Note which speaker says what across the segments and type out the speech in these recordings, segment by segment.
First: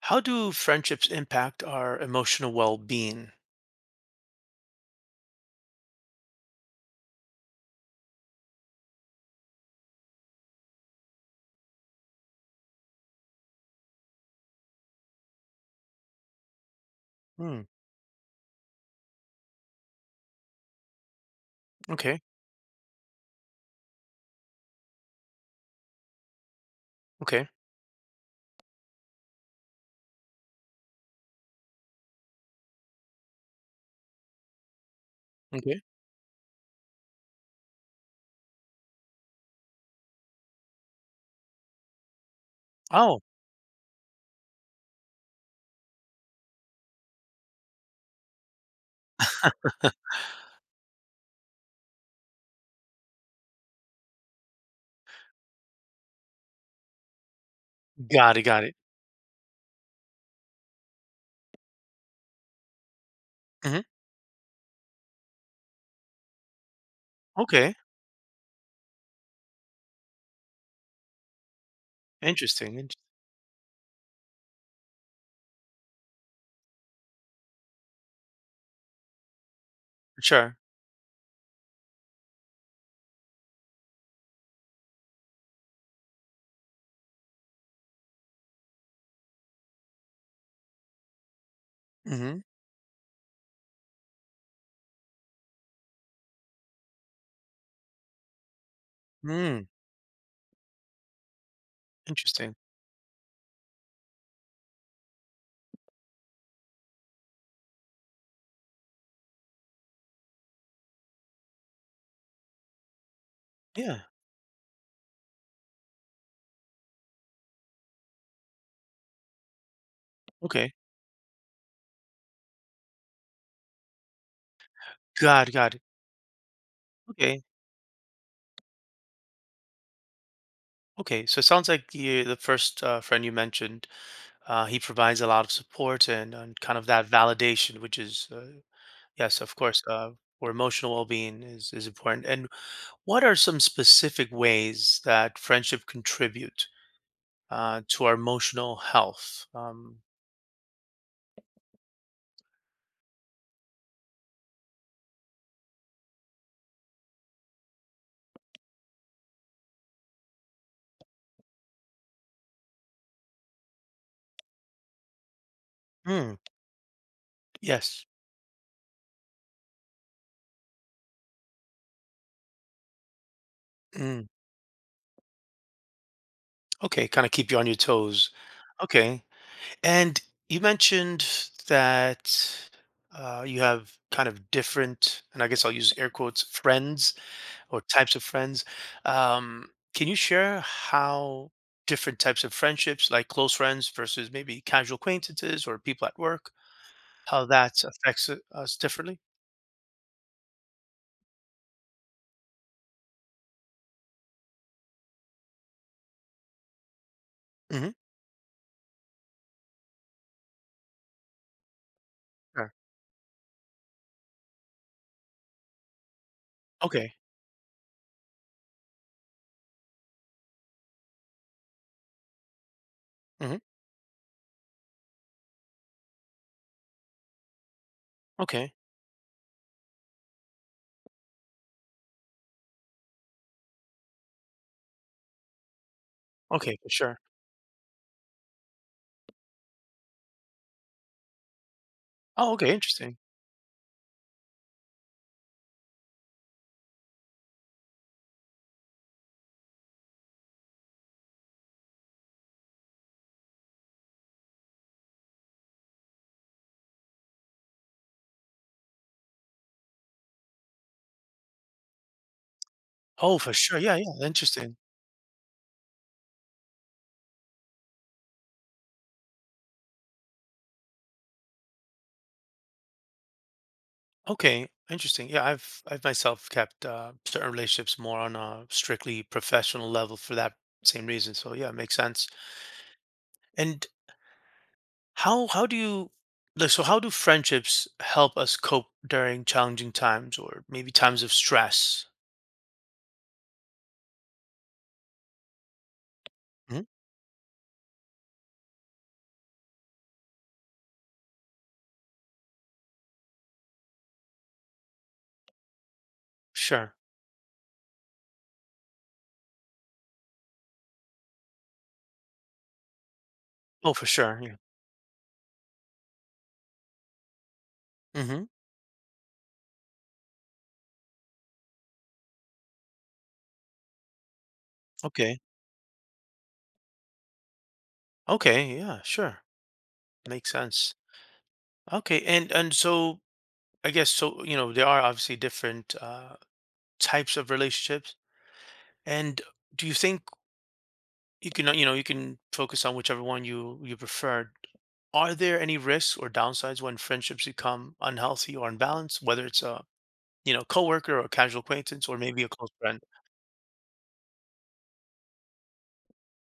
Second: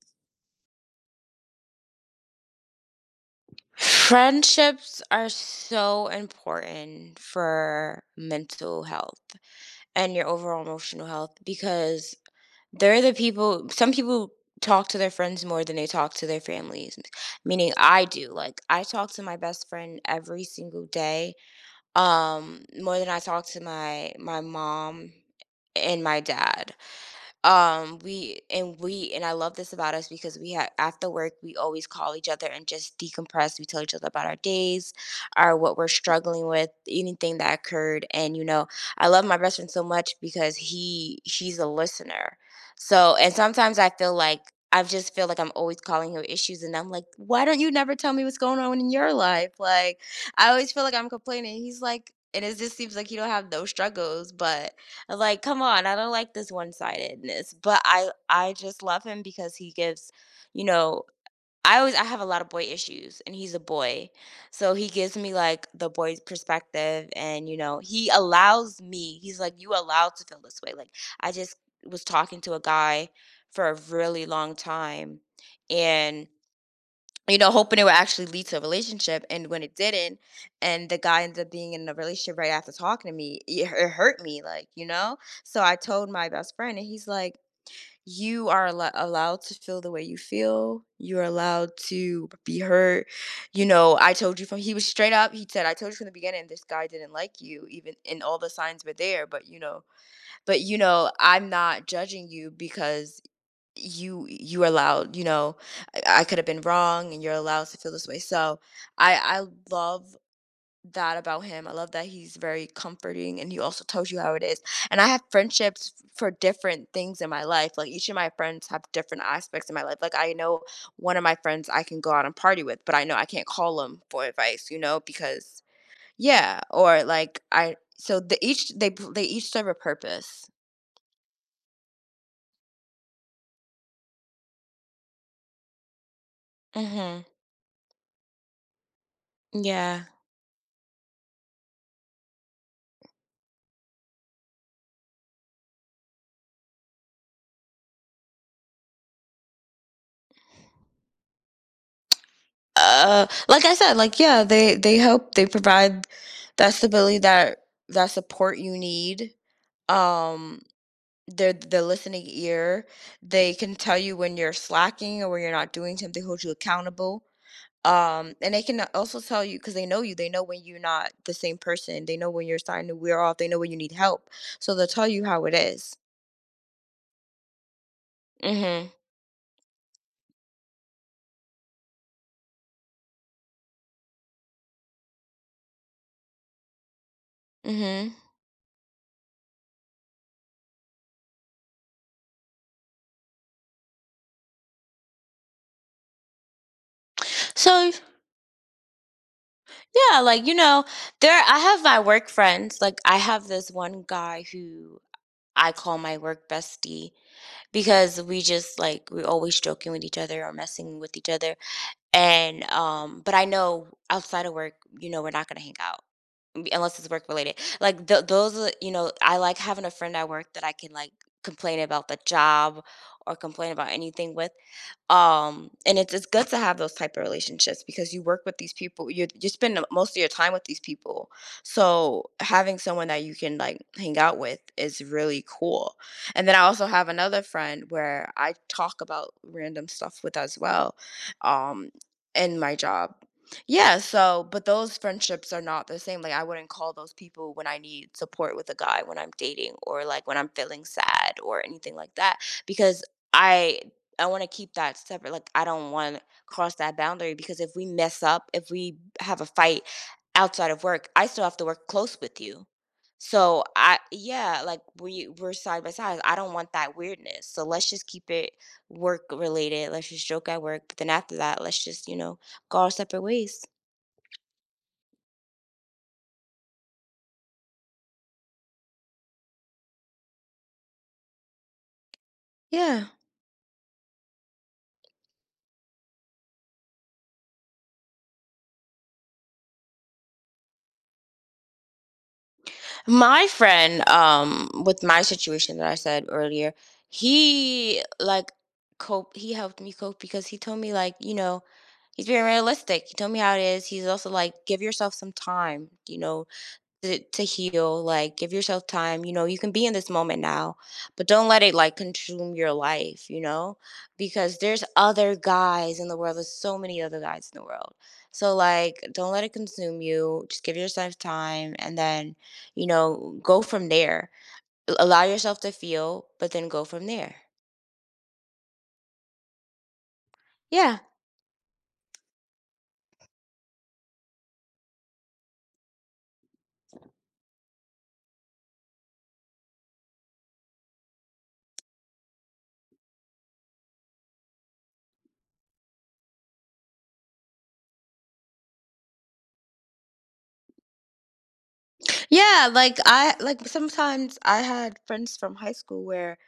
Speaker 1: How do friendships impact our emotional well-being?
Speaker 2: Friendships are so important for mental health and your overall emotional health because they're the people, some people talk to their friends more than they talk to their families,
Speaker 1: Hmm.
Speaker 2: meaning I do. Like, I talk to my best friend every single day,
Speaker 1: Okay.
Speaker 2: more than I talk to my mom and my dad.
Speaker 1: Okay.
Speaker 2: Um we and we and i love this about us because we have, after work, we always call each other and just decompress. We tell each other about our days, our what
Speaker 1: Okay.
Speaker 2: we're struggling with, anything that occurred. And you know I love my best friend so much because he's a listener.
Speaker 1: Oh,
Speaker 2: And sometimes I feel like I'm always calling him issues, and I'm like, why don't you never tell me what's going on in your life? Like, I always feel like I'm complaining. He's like, and it just seems like he don't have no struggles, but, like, come on, I don't like this one-sidedness, but I
Speaker 1: got it.
Speaker 2: I
Speaker 1: Got it.
Speaker 2: just love him because he gives, you know, I always I have a lot of boy issues and he's a
Speaker 1: Hmm.
Speaker 2: boy. So he gives me like the boy's perspective. And you
Speaker 1: Okay.
Speaker 2: know, he allows me. He's like, "You allowed to feel this way." Like, I just was talking to a
Speaker 1: Interesting. Interesting.
Speaker 2: guy for a really long time, and, you know, hoping it would actually lead to a relationship. And when it didn't,
Speaker 1: Sure.
Speaker 2: and the guy ended up being in a relationship right after talking to me, it, it hurt me, like, you know? So I told my best friend, and he's like, you are allowed to feel the way you feel. You're allowed to
Speaker 1: Mm-hmm.
Speaker 2: be hurt. You know, I told you from, he was straight up. He said, I told you from the beginning, this guy didn't like you, even, and all the signs were there.
Speaker 1: Hmm. Mm.
Speaker 2: But, you know, I'm not judging you
Speaker 1: Interesting.
Speaker 2: because you are allowed, you know, I could have been wrong and you're allowed to feel this way. So I love that about him. I love that he's very comforting and he also
Speaker 1: Yeah.
Speaker 2: tells you how it is. And I have friendships for different things in my life. Like each of my friends have different aspects in my life. Like, I know
Speaker 1: Okay.
Speaker 2: one of my friends I can go out and party with, but I know I can't call him for advice, you know?
Speaker 1: Got it.
Speaker 2: Because
Speaker 1: Got it.
Speaker 2: yeah, or like,
Speaker 1: Okay.
Speaker 2: I so the each they each serve a purpose.
Speaker 1: Okay. So it sounds like the first friend you mentioned, he provides a lot of support and kind of that
Speaker 2: Mhm.
Speaker 1: validation, which is yes, of course,
Speaker 2: Yeah.
Speaker 1: where emotional well-being is important. And what are some specific ways that friendship contribute? To our emotional health.
Speaker 2: Like I said, like, yeah, they help. They provide that stability, that support you need. um they're the listening ear. They can tell you when you're slacking, or when you're not doing something,
Speaker 1: Mm,
Speaker 2: hold you accountable.
Speaker 1: yes.
Speaker 2: And they can also tell you, because they know you, they know when you're not the same person, they know when you're starting to wear off, they know when you need
Speaker 1: Mm,
Speaker 2: help. So they'll tell you how it is.
Speaker 1: okay. Kind of keep you on your toes.
Speaker 2: Mm-hmm.
Speaker 1: Okay. And you mentioned that you have kind of different, and I guess I'll use air quotes, friends or types
Speaker 2: Mm-hmm.
Speaker 1: of friends. Um, can you share how different types of friendships, like close friends versus maybe casual acquaintances or people at work, how that
Speaker 2: so
Speaker 1: affects us differently?
Speaker 2: Yeah, like, you know, there I have my work friends. Like, I have this one guy who I call my work bestie
Speaker 1: Hmm.
Speaker 2: because we just like we're always joking with each other or messing with each other. And but I know outside of work, you know, we're not gonna hang out unless it's
Speaker 1: Okay.
Speaker 2: work related. Like th those, are, you know, I like having a friend at work that I can like complain about the job or
Speaker 1: Mhm.
Speaker 2: complain about anything with. And it's good to have those type of relationships because you work with these
Speaker 1: Okay.
Speaker 2: people, you spend most of your time with these people. So having someone that you can like hang out with is really cool. And then I
Speaker 1: Okay,
Speaker 2: also
Speaker 1: for
Speaker 2: have
Speaker 1: sure.
Speaker 2: another friend where I talk about random stuff with as well. um
Speaker 1: Oh,
Speaker 2: in
Speaker 1: okay,
Speaker 2: my job.
Speaker 1: interesting.
Speaker 2: Yeah. So but those friendships are not the same. Like, I wouldn't call those people when I need support with a guy, when I'm dating or like when I'm feeling sad or anything like that. Because I I wanna keep that separate. Like, I don't wanna cross that boundary, because if we mess up, if we have a fight outside of work, I still have to work close with you.
Speaker 1: Oh, for
Speaker 2: So,
Speaker 1: sure. Yeah,
Speaker 2: I
Speaker 1: yeah,
Speaker 2: yeah,
Speaker 1: interesting.
Speaker 2: like, we're side by side, I don't want that weirdness, so let's just keep it work-related. Let's just joke at work, but then after that, let's just, you know, go our separate ways.
Speaker 1: Okay, interesting. Yeah, I've myself kept certain relationships more on a strictly professional level for that same reason. So yeah, it makes sense.
Speaker 2: Yeah.
Speaker 1: And how do you like so how do friendships help us cope during challenging times or maybe times of stress?
Speaker 2: My friend, with my situation that I said earlier,
Speaker 1: Hmm.
Speaker 2: he, like, cope he helped me cope because he told me, like, you know, he's being realistic. He told me how it is. He's also like, give yourself some time, you know,
Speaker 1: Sure.
Speaker 2: to heal. Like, give yourself time. You know, you can be in this moment now, but don't let it like consume your life, you know,
Speaker 1: Oh, for sure. Yeah.
Speaker 2: because there's other guys in the world. There's so many other guys in the world.
Speaker 1: Mm-hmm.
Speaker 2: So, like, don't let it consume you. Just give yourself time, and then, you know, go from there. Allow
Speaker 1: Okay.
Speaker 2: yourself to feel, but then go from there.
Speaker 1: Okay. Yeah. Sure. Makes sense.
Speaker 2: Yeah.
Speaker 1: Okay. And so I guess so. You know, there are obviously different types of relationships. And do you think you can, you can focus on whichever one you prefer? Are there any risks or downsides when friendships become unhealthy or unbalanced, whether it's a, you know, coworker or a casual acquaintance or maybe a
Speaker 2: Yeah,
Speaker 1: close
Speaker 2: like
Speaker 1: friend?
Speaker 2: I like sometimes I had friends from high school where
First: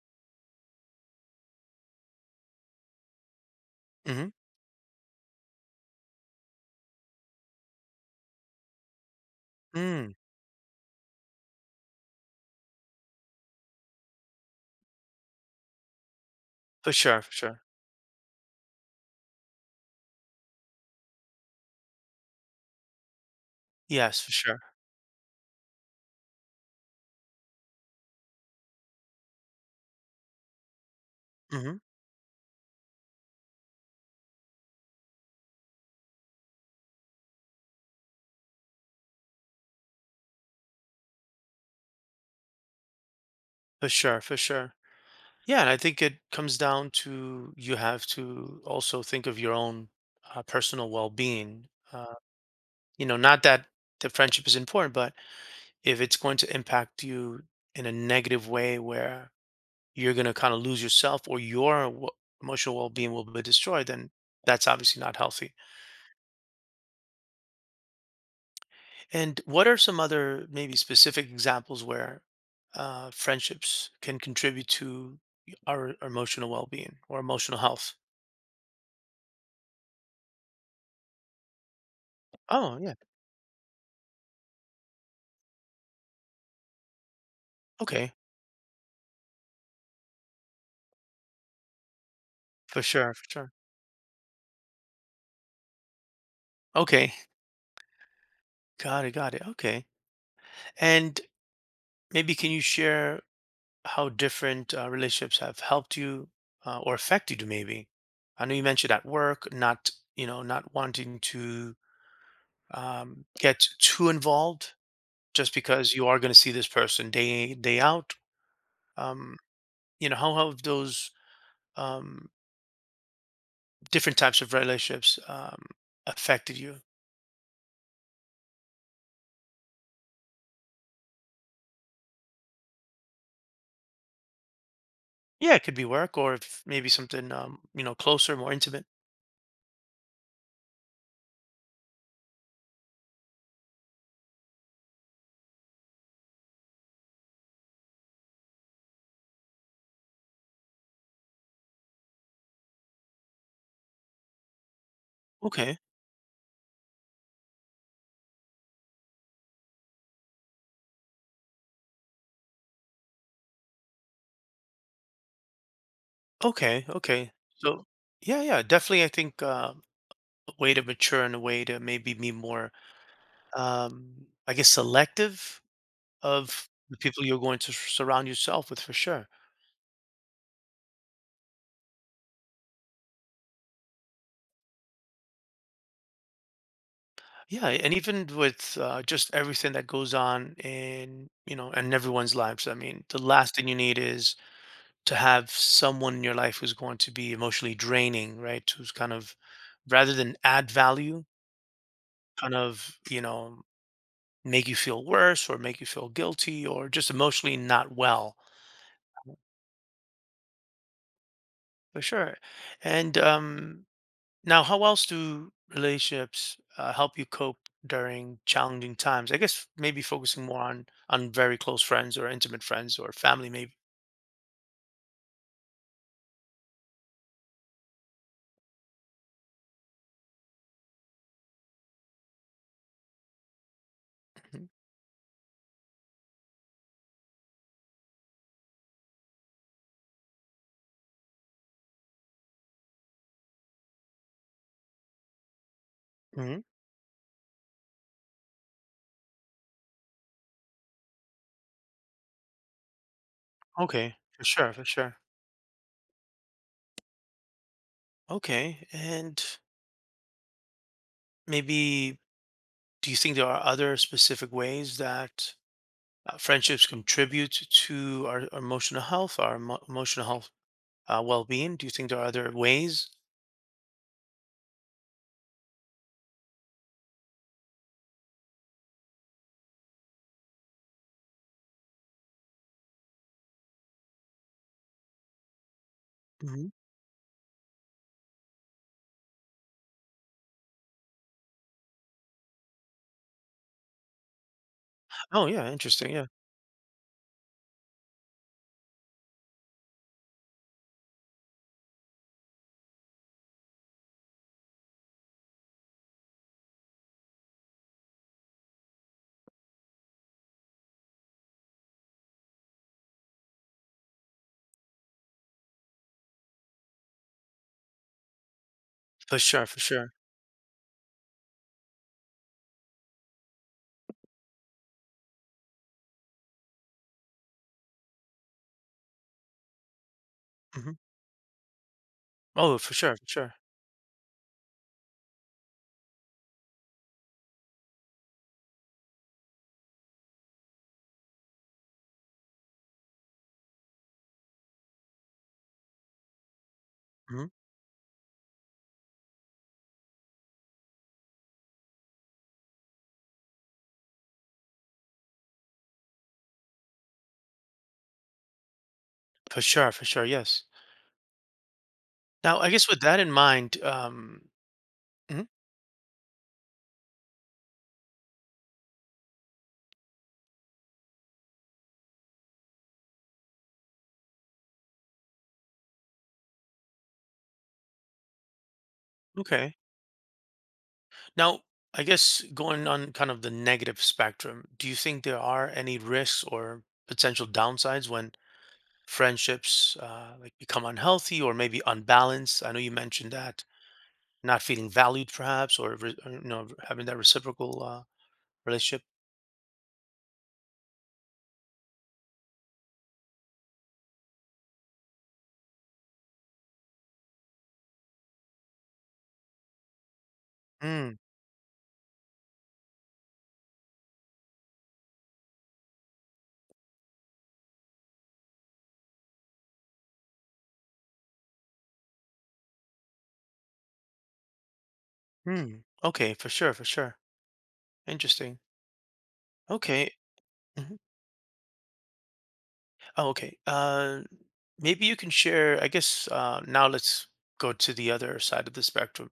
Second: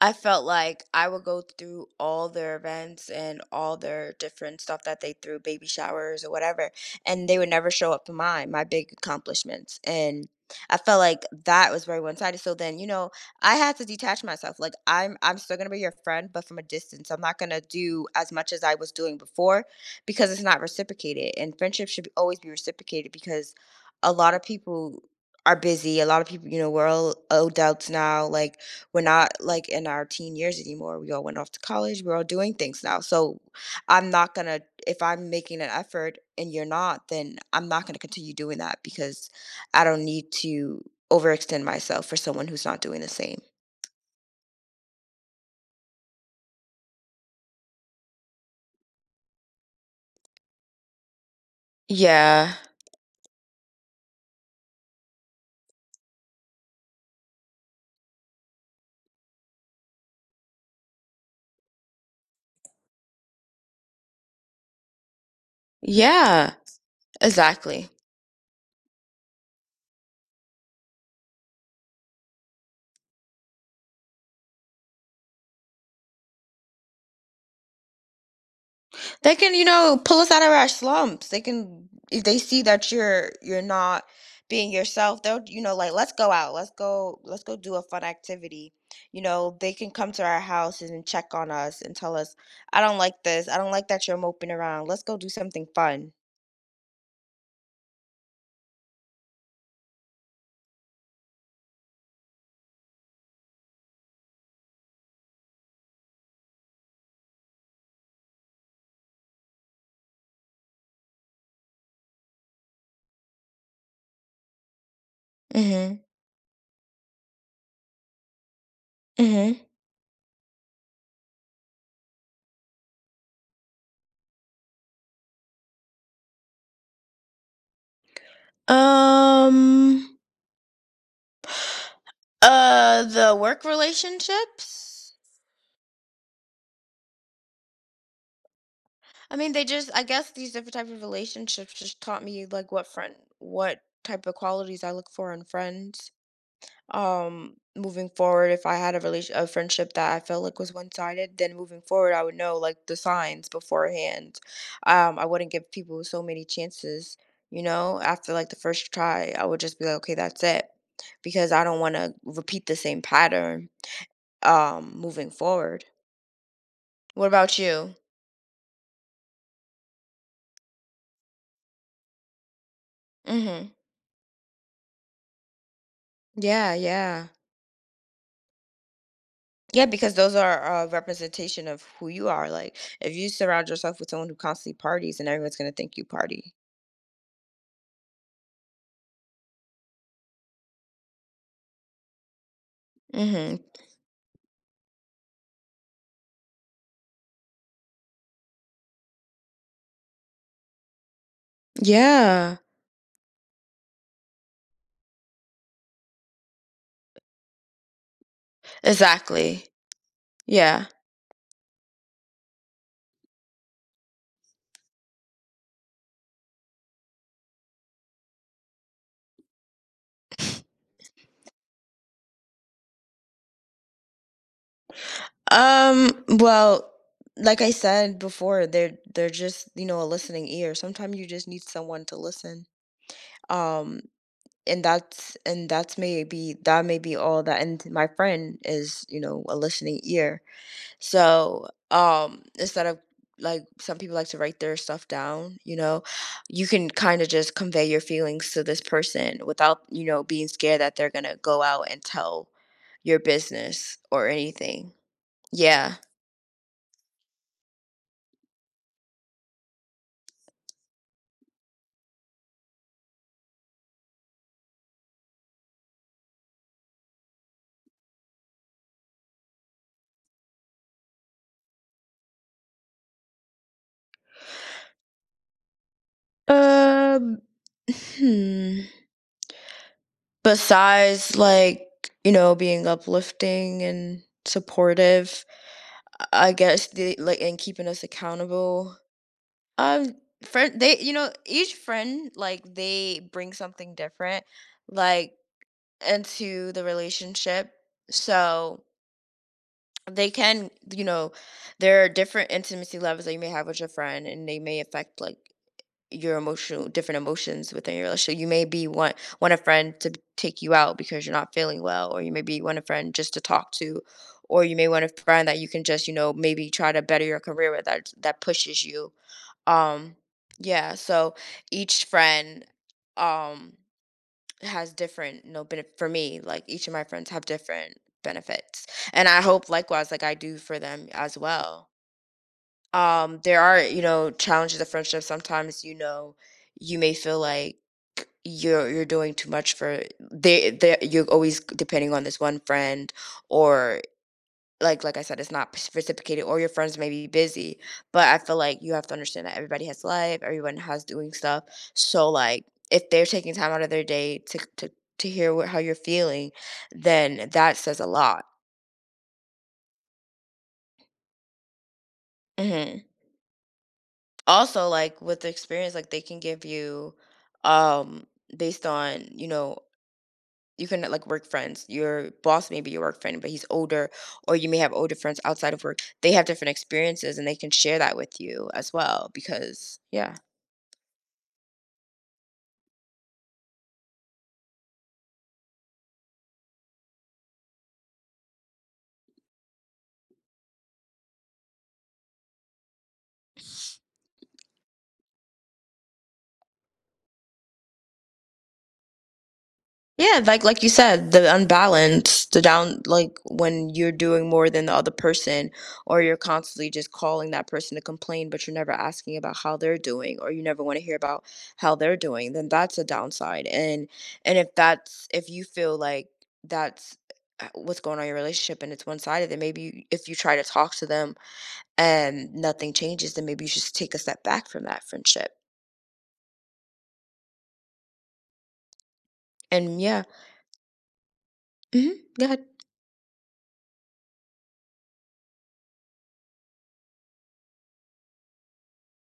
Speaker 2: I felt like I would go through all their events and all their
Speaker 1: Hmm.
Speaker 2: different stuff that they threw, baby showers or whatever, and they would never show up for mine, my big accomplishments.
Speaker 1: Mm,
Speaker 2: And I felt like that was very one-sided. So then, you know, I had to detach myself. Like, I'm still gonna be your friend, but from a
Speaker 1: for
Speaker 2: distance. I'm
Speaker 1: sure, for
Speaker 2: not
Speaker 1: sure.
Speaker 2: gonna do as much as I was doing before because it's not reciprocated. And friendship should always be reciprocated, because a
Speaker 1: Yes, for
Speaker 2: lot of
Speaker 1: sure.
Speaker 2: people are busy. A lot of people, you know, we're all adults now. Like, we're not like in our teen years anymore. We all went off to
Speaker 1: Hmm.
Speaker 2: college. We're all doing things now. So I'm not going to, if I'm making an effort and you're not, then I'm not going to continue doing that, because I don't need to overextend myself for someone who's not doing the same.
Speaker 1: For sure, for sure. Yeah, and I think it comes down to you have to also think of your own personal well-being.
Speaker 2: Yeah.
Speaker 1: Not that the friendship is important, but if it's going to impact you in a negative way where you're going to kind of lose yourself or your w- emotional well-being will be destroyed, then that's obviously not healthy.
Speaker 2: Yeah. Exactly.
Speaker 1: And what are some other maybe specific examples where friendships can contribute to our emotional well-being or emotional health?
Speaker 2: They can, you know, pull us out of our slumps. They can, if they see
Speaker 1: Oh,
Speaker 2: that
Speaker 1: yeah.
Speaker 2: you're not being yourself, they'll, you know, like, let's go out, let's go do a fun
Speaker 1: Okay.
Speaker 2: activity. You know, they can come to our houses and check on us and tell us,
Speaker 1: For
Speaker 2: I don't
Speaker 1: sure.
Speaker 2: like
Speaker 1: For
Speaker 2: this.
Speaker 1: sure.
Speaker 2: I don't like that you're moping around. Let's go do something fun.
Speaker 1: Okay. Got it. Got it. Okay. And maybe can you share how different relationships have helped you or affected you maybe. I know you mentioned at work not, you know, not wanting to get too involved just because
Speaker 2: Mm-hmm.
Speaker 1: you are going to see this person day in, day out. um,
Speaker 2: Mm-hmm.
Speaker 1: you know, how have those, um, different types of relationships affected you?
Speaker 2: Um, the work relationships.
Speaker 1: Yeah, it could be work or if maybe something, you know, closer, more intimate.
Speaker 2: I mean, they just I guess these different type of relationships just taught me like what friend what type of qualities I look for in friends. Moving forward, if I had a relation a friendship that I felt like was one-sided, then moving forward I would know like the signs beforehand. I wouldn't give
Speaker 1: Okay,
Speaker 2: people so many chances, you know. After like the first try, I would just be like, okay, that's it. Because I don't want to repeat the same pattern moving forward.
Speaker 1: okay.
Speaker 2: What
Speaker 1: Okay,
Speaker 2: about
Speaker 1: so
Speaker 2: you?
Speaker 1: yeah, yeah, definitely, I think a way to mature and a way to maybe be more,
Speaker 2: Mhm.
Speaker 1: um, I guess, selective of
Speaker 2: Yeah,
Speaker 1: the people
Speaker 2: yeah.
Speaker 1: you're going to s- surround yourself with for sure.
Speaker 2: Yeah, because those are a representation of who you are. Like, if you surround yourself with someone who constantly parties, and everyone's gonna think you party.
Speaker 1: Yeah, and even with just everything that goes on in, you know, in everyone's lives. I mean, the last
Speaker 2: Hmm.
Speaker 1: thing you need is to have someone in your life who's going to be emotionally draining, right? Who's kind of, rather than add value, kind
Speaker 2: Yeah,
Speaker 1: of, you know, make you feel worse or make you feel guilty or just emotionally not well,
Speaker 2: exactly. Yeah.
Speaker 1: for sure. And now, how else do relationships help you cope during challenging times? I guess maybe focusing more on very close friends or intimate friends or family, maybe.
Speaker 2: Well, like I said before, they're just, you know, a listening ear. Sometimes you just need someone to listen. Um. And that's maybe that may be all that. And my friend is, you know, a listening ear. So, instead of like some people like to write their stuff down, you know,
Speaker 1: Hmm.
Speaker 2: you can kind of just convey your feelings to this person without, you know, being scared that they're gonna go out and tell your business
Speaker 1: Okay,
Speaker 2: or
Speaker 1: for sure, for
Speaker 2: anything.
Speaker 1: sure.
Speaker 2: Yeah.
Speaker 1: Okay, and maybe do you think there are other specific ways that friendships contribute to our emotional health, our emo- emotional health well-being? Do you think there are other ways?
Speaker 2: Um, hmm. Besides, like, you know, being uplifting and supportive, I
Speaker 1: Hmm.
Speaker 2: guess, the, like, and keeping us accountable. Um, friend, they, you know, each friend, like, they bring something different, like,
Speaker 1: Oh yeah, interesting. Yeah,
Speaker 2: into the relationship. So they can, you know, there are different intimacy levels that you may have with your friend, and they may affect, like, your emotional different emotions within your relationship. You may be want a friend to take you out because you're not feeling well, or you may be want a friend just to talk to, or you may want a friend that you can just, you know, maybe try to better your career with, that pushes you.
Speaker 1: for sure, for sure.
Speaker 2: um, yeah, so each friend, um, has different, you know, for me, like each of my friends have different benefits. And I hope likewise, like I do for
Speaker 1: Hmm.
Speaker 2: them as well.
Speaker 1: Oh, for sure, for sure.
Speaker 2: There are, you know, challenges of friendship. Sometimes, you know, you may feel like you're doing too much for they you're always depending on this one friend. Or like I said, it's not reciprocated, or your friends may be busy, but I feel like you have to understand that everybody has life, everyone has doing stuff. So like if they're taking time out of their day to to hear what, how you're feeling, then that says a lot.
Speaker 1: For sure, for sure, yes. Now, I guess
Speaker 2: Hmm.
Speaker 1: with that in mind,
Speaker 2: Also, like with
Speaker 1: mhm,
Speaker 2: the experience, like they can give you, um, based on, you know, you can like work friends. Your boss may be your work friend, but he's older, or you may have older friends outside of work. They have different experiences, and they can share that with you as well.
Speaker 1: okay.
Speaker 2: Because yeah.
Speaker 1: Now, I guess going on kind of the negative spectrum, do you think there are any risks or potential downsides when friendships like become unhealthy or maybe unbalanced? I know you mentioned that not feeling valued, perhaps, or, re- or, you know, having that reciprocal relationship.
Speaker 2: Yeah, like you said, the unbalance, the down, like when you're doing more than the other person, or you're constantly just calling that person to complain, but you're never asking about how they're doing, or you never want to hear
Speaker 1: Mm,
Speaker 2: about how they're doing, then that's a downside. And if that's if you feel like that's what's going on in your relationship and it's one sided, then maybe you, if you try to talk to them and nothing changes, then maybe you should take a step back from that friendship.
Speaker 1: mm. Okay, for sure, for sure. Interesting.
Speaker 2: And
Speaker 1: Okay.
Speaker 2: yeah,
Speaker 1: Mhm.
Speaker 2: mm-hmm, go ahead.
Speaker 1: Oh, okay. Maybe you can share, I guess, now let's go to the other side of the spectrum.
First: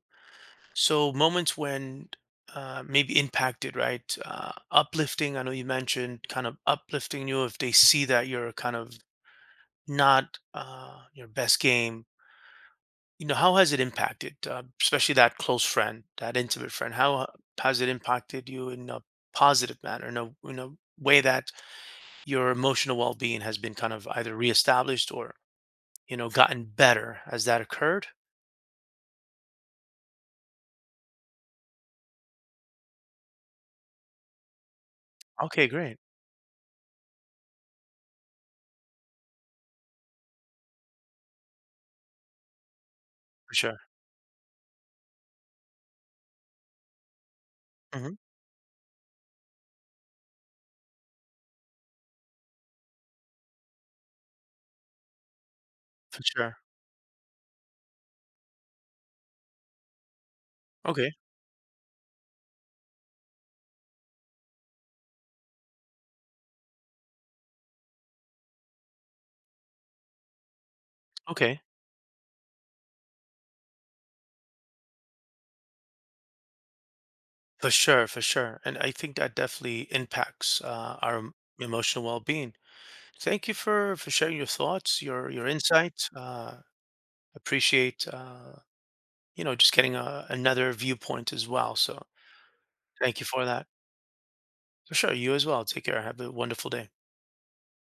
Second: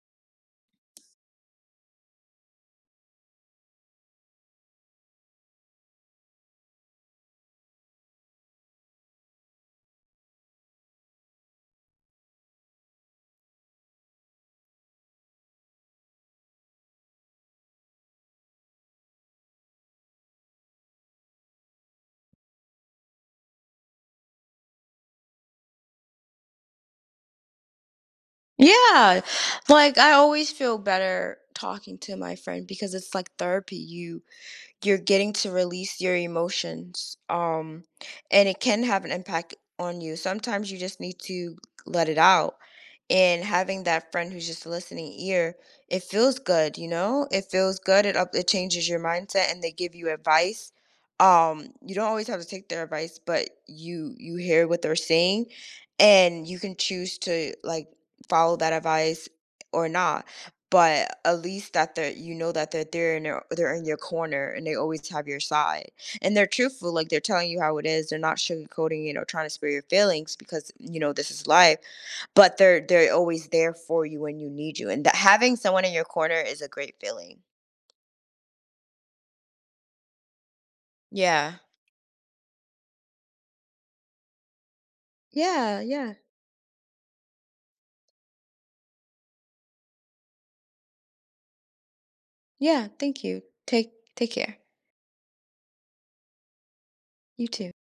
Speaker 1: So moments when maybe impacted, right? Uplifting, I know you mentioned kind of uplifting you if they see that you're kind of not your best game. You know, how has it impacted, especially that close friend, that intimate friend? How has it impacted you in a positive manner, in a way that your emotional well-being has been kind of either reestablished or, you know, gotten better. Has that occurred?
Speaker 2: Yeah. Like, I always feel better talking to my friend because it's like therapy. You're getting to
Speaker 1: Okay, great.
Speaker 2: release your emotions. And it can have an impact on you. Sometimes you just need to let it out. And
Speaker 1: For sure.
Speaker 2: having that friend who's just a listening ear, it feels good, you know. It feels good.
Speaker 1: Mhm.
Speaker 2: It changes your mindset, and they give you advice. You don't always have to take their advice, but you hear what they're saying,
Speaker 1: For
Speaker 2: and
Speaker 1: sure.
Speaker 2: you can choose to like follow that advice or not.
Speaker 1: Okay.
Speaker 2: But at least that they're, you know, that they're there, and they're in your corner, and they always have your side. And they're truthful. Like, they're telling you how it is. They're not sugarcoating, you know, trying to spare your feelings, because you know this is
Speaker 1: Okay.
Speaker 2: life. But they're always there for you when you need you. And that having someone in your corner is a great feeling.
Speaker 1: For sure, for sure. And I think that definitely impacts our em-
Speaker 2: Yeah.
Speaker 1: emotional well-being. Thank you for sharing your thoughts, your
Speaker 2: yeah
Speaker 1: insights.
Speaker 2: yeah
Speaker 1: Appreciate you know, just getting a, another viewpoint as well. So
Speaker 2: Yeah,
Speaker 1: thank
Speaker 2: thank
Speaker 1: you
Speaker 2: you.
Speaker 1: for that.
Speaker 2: Take care.
Speaker 1: For sure. You as well. Take care. Have a wonderful day.
Speaker 2: You too.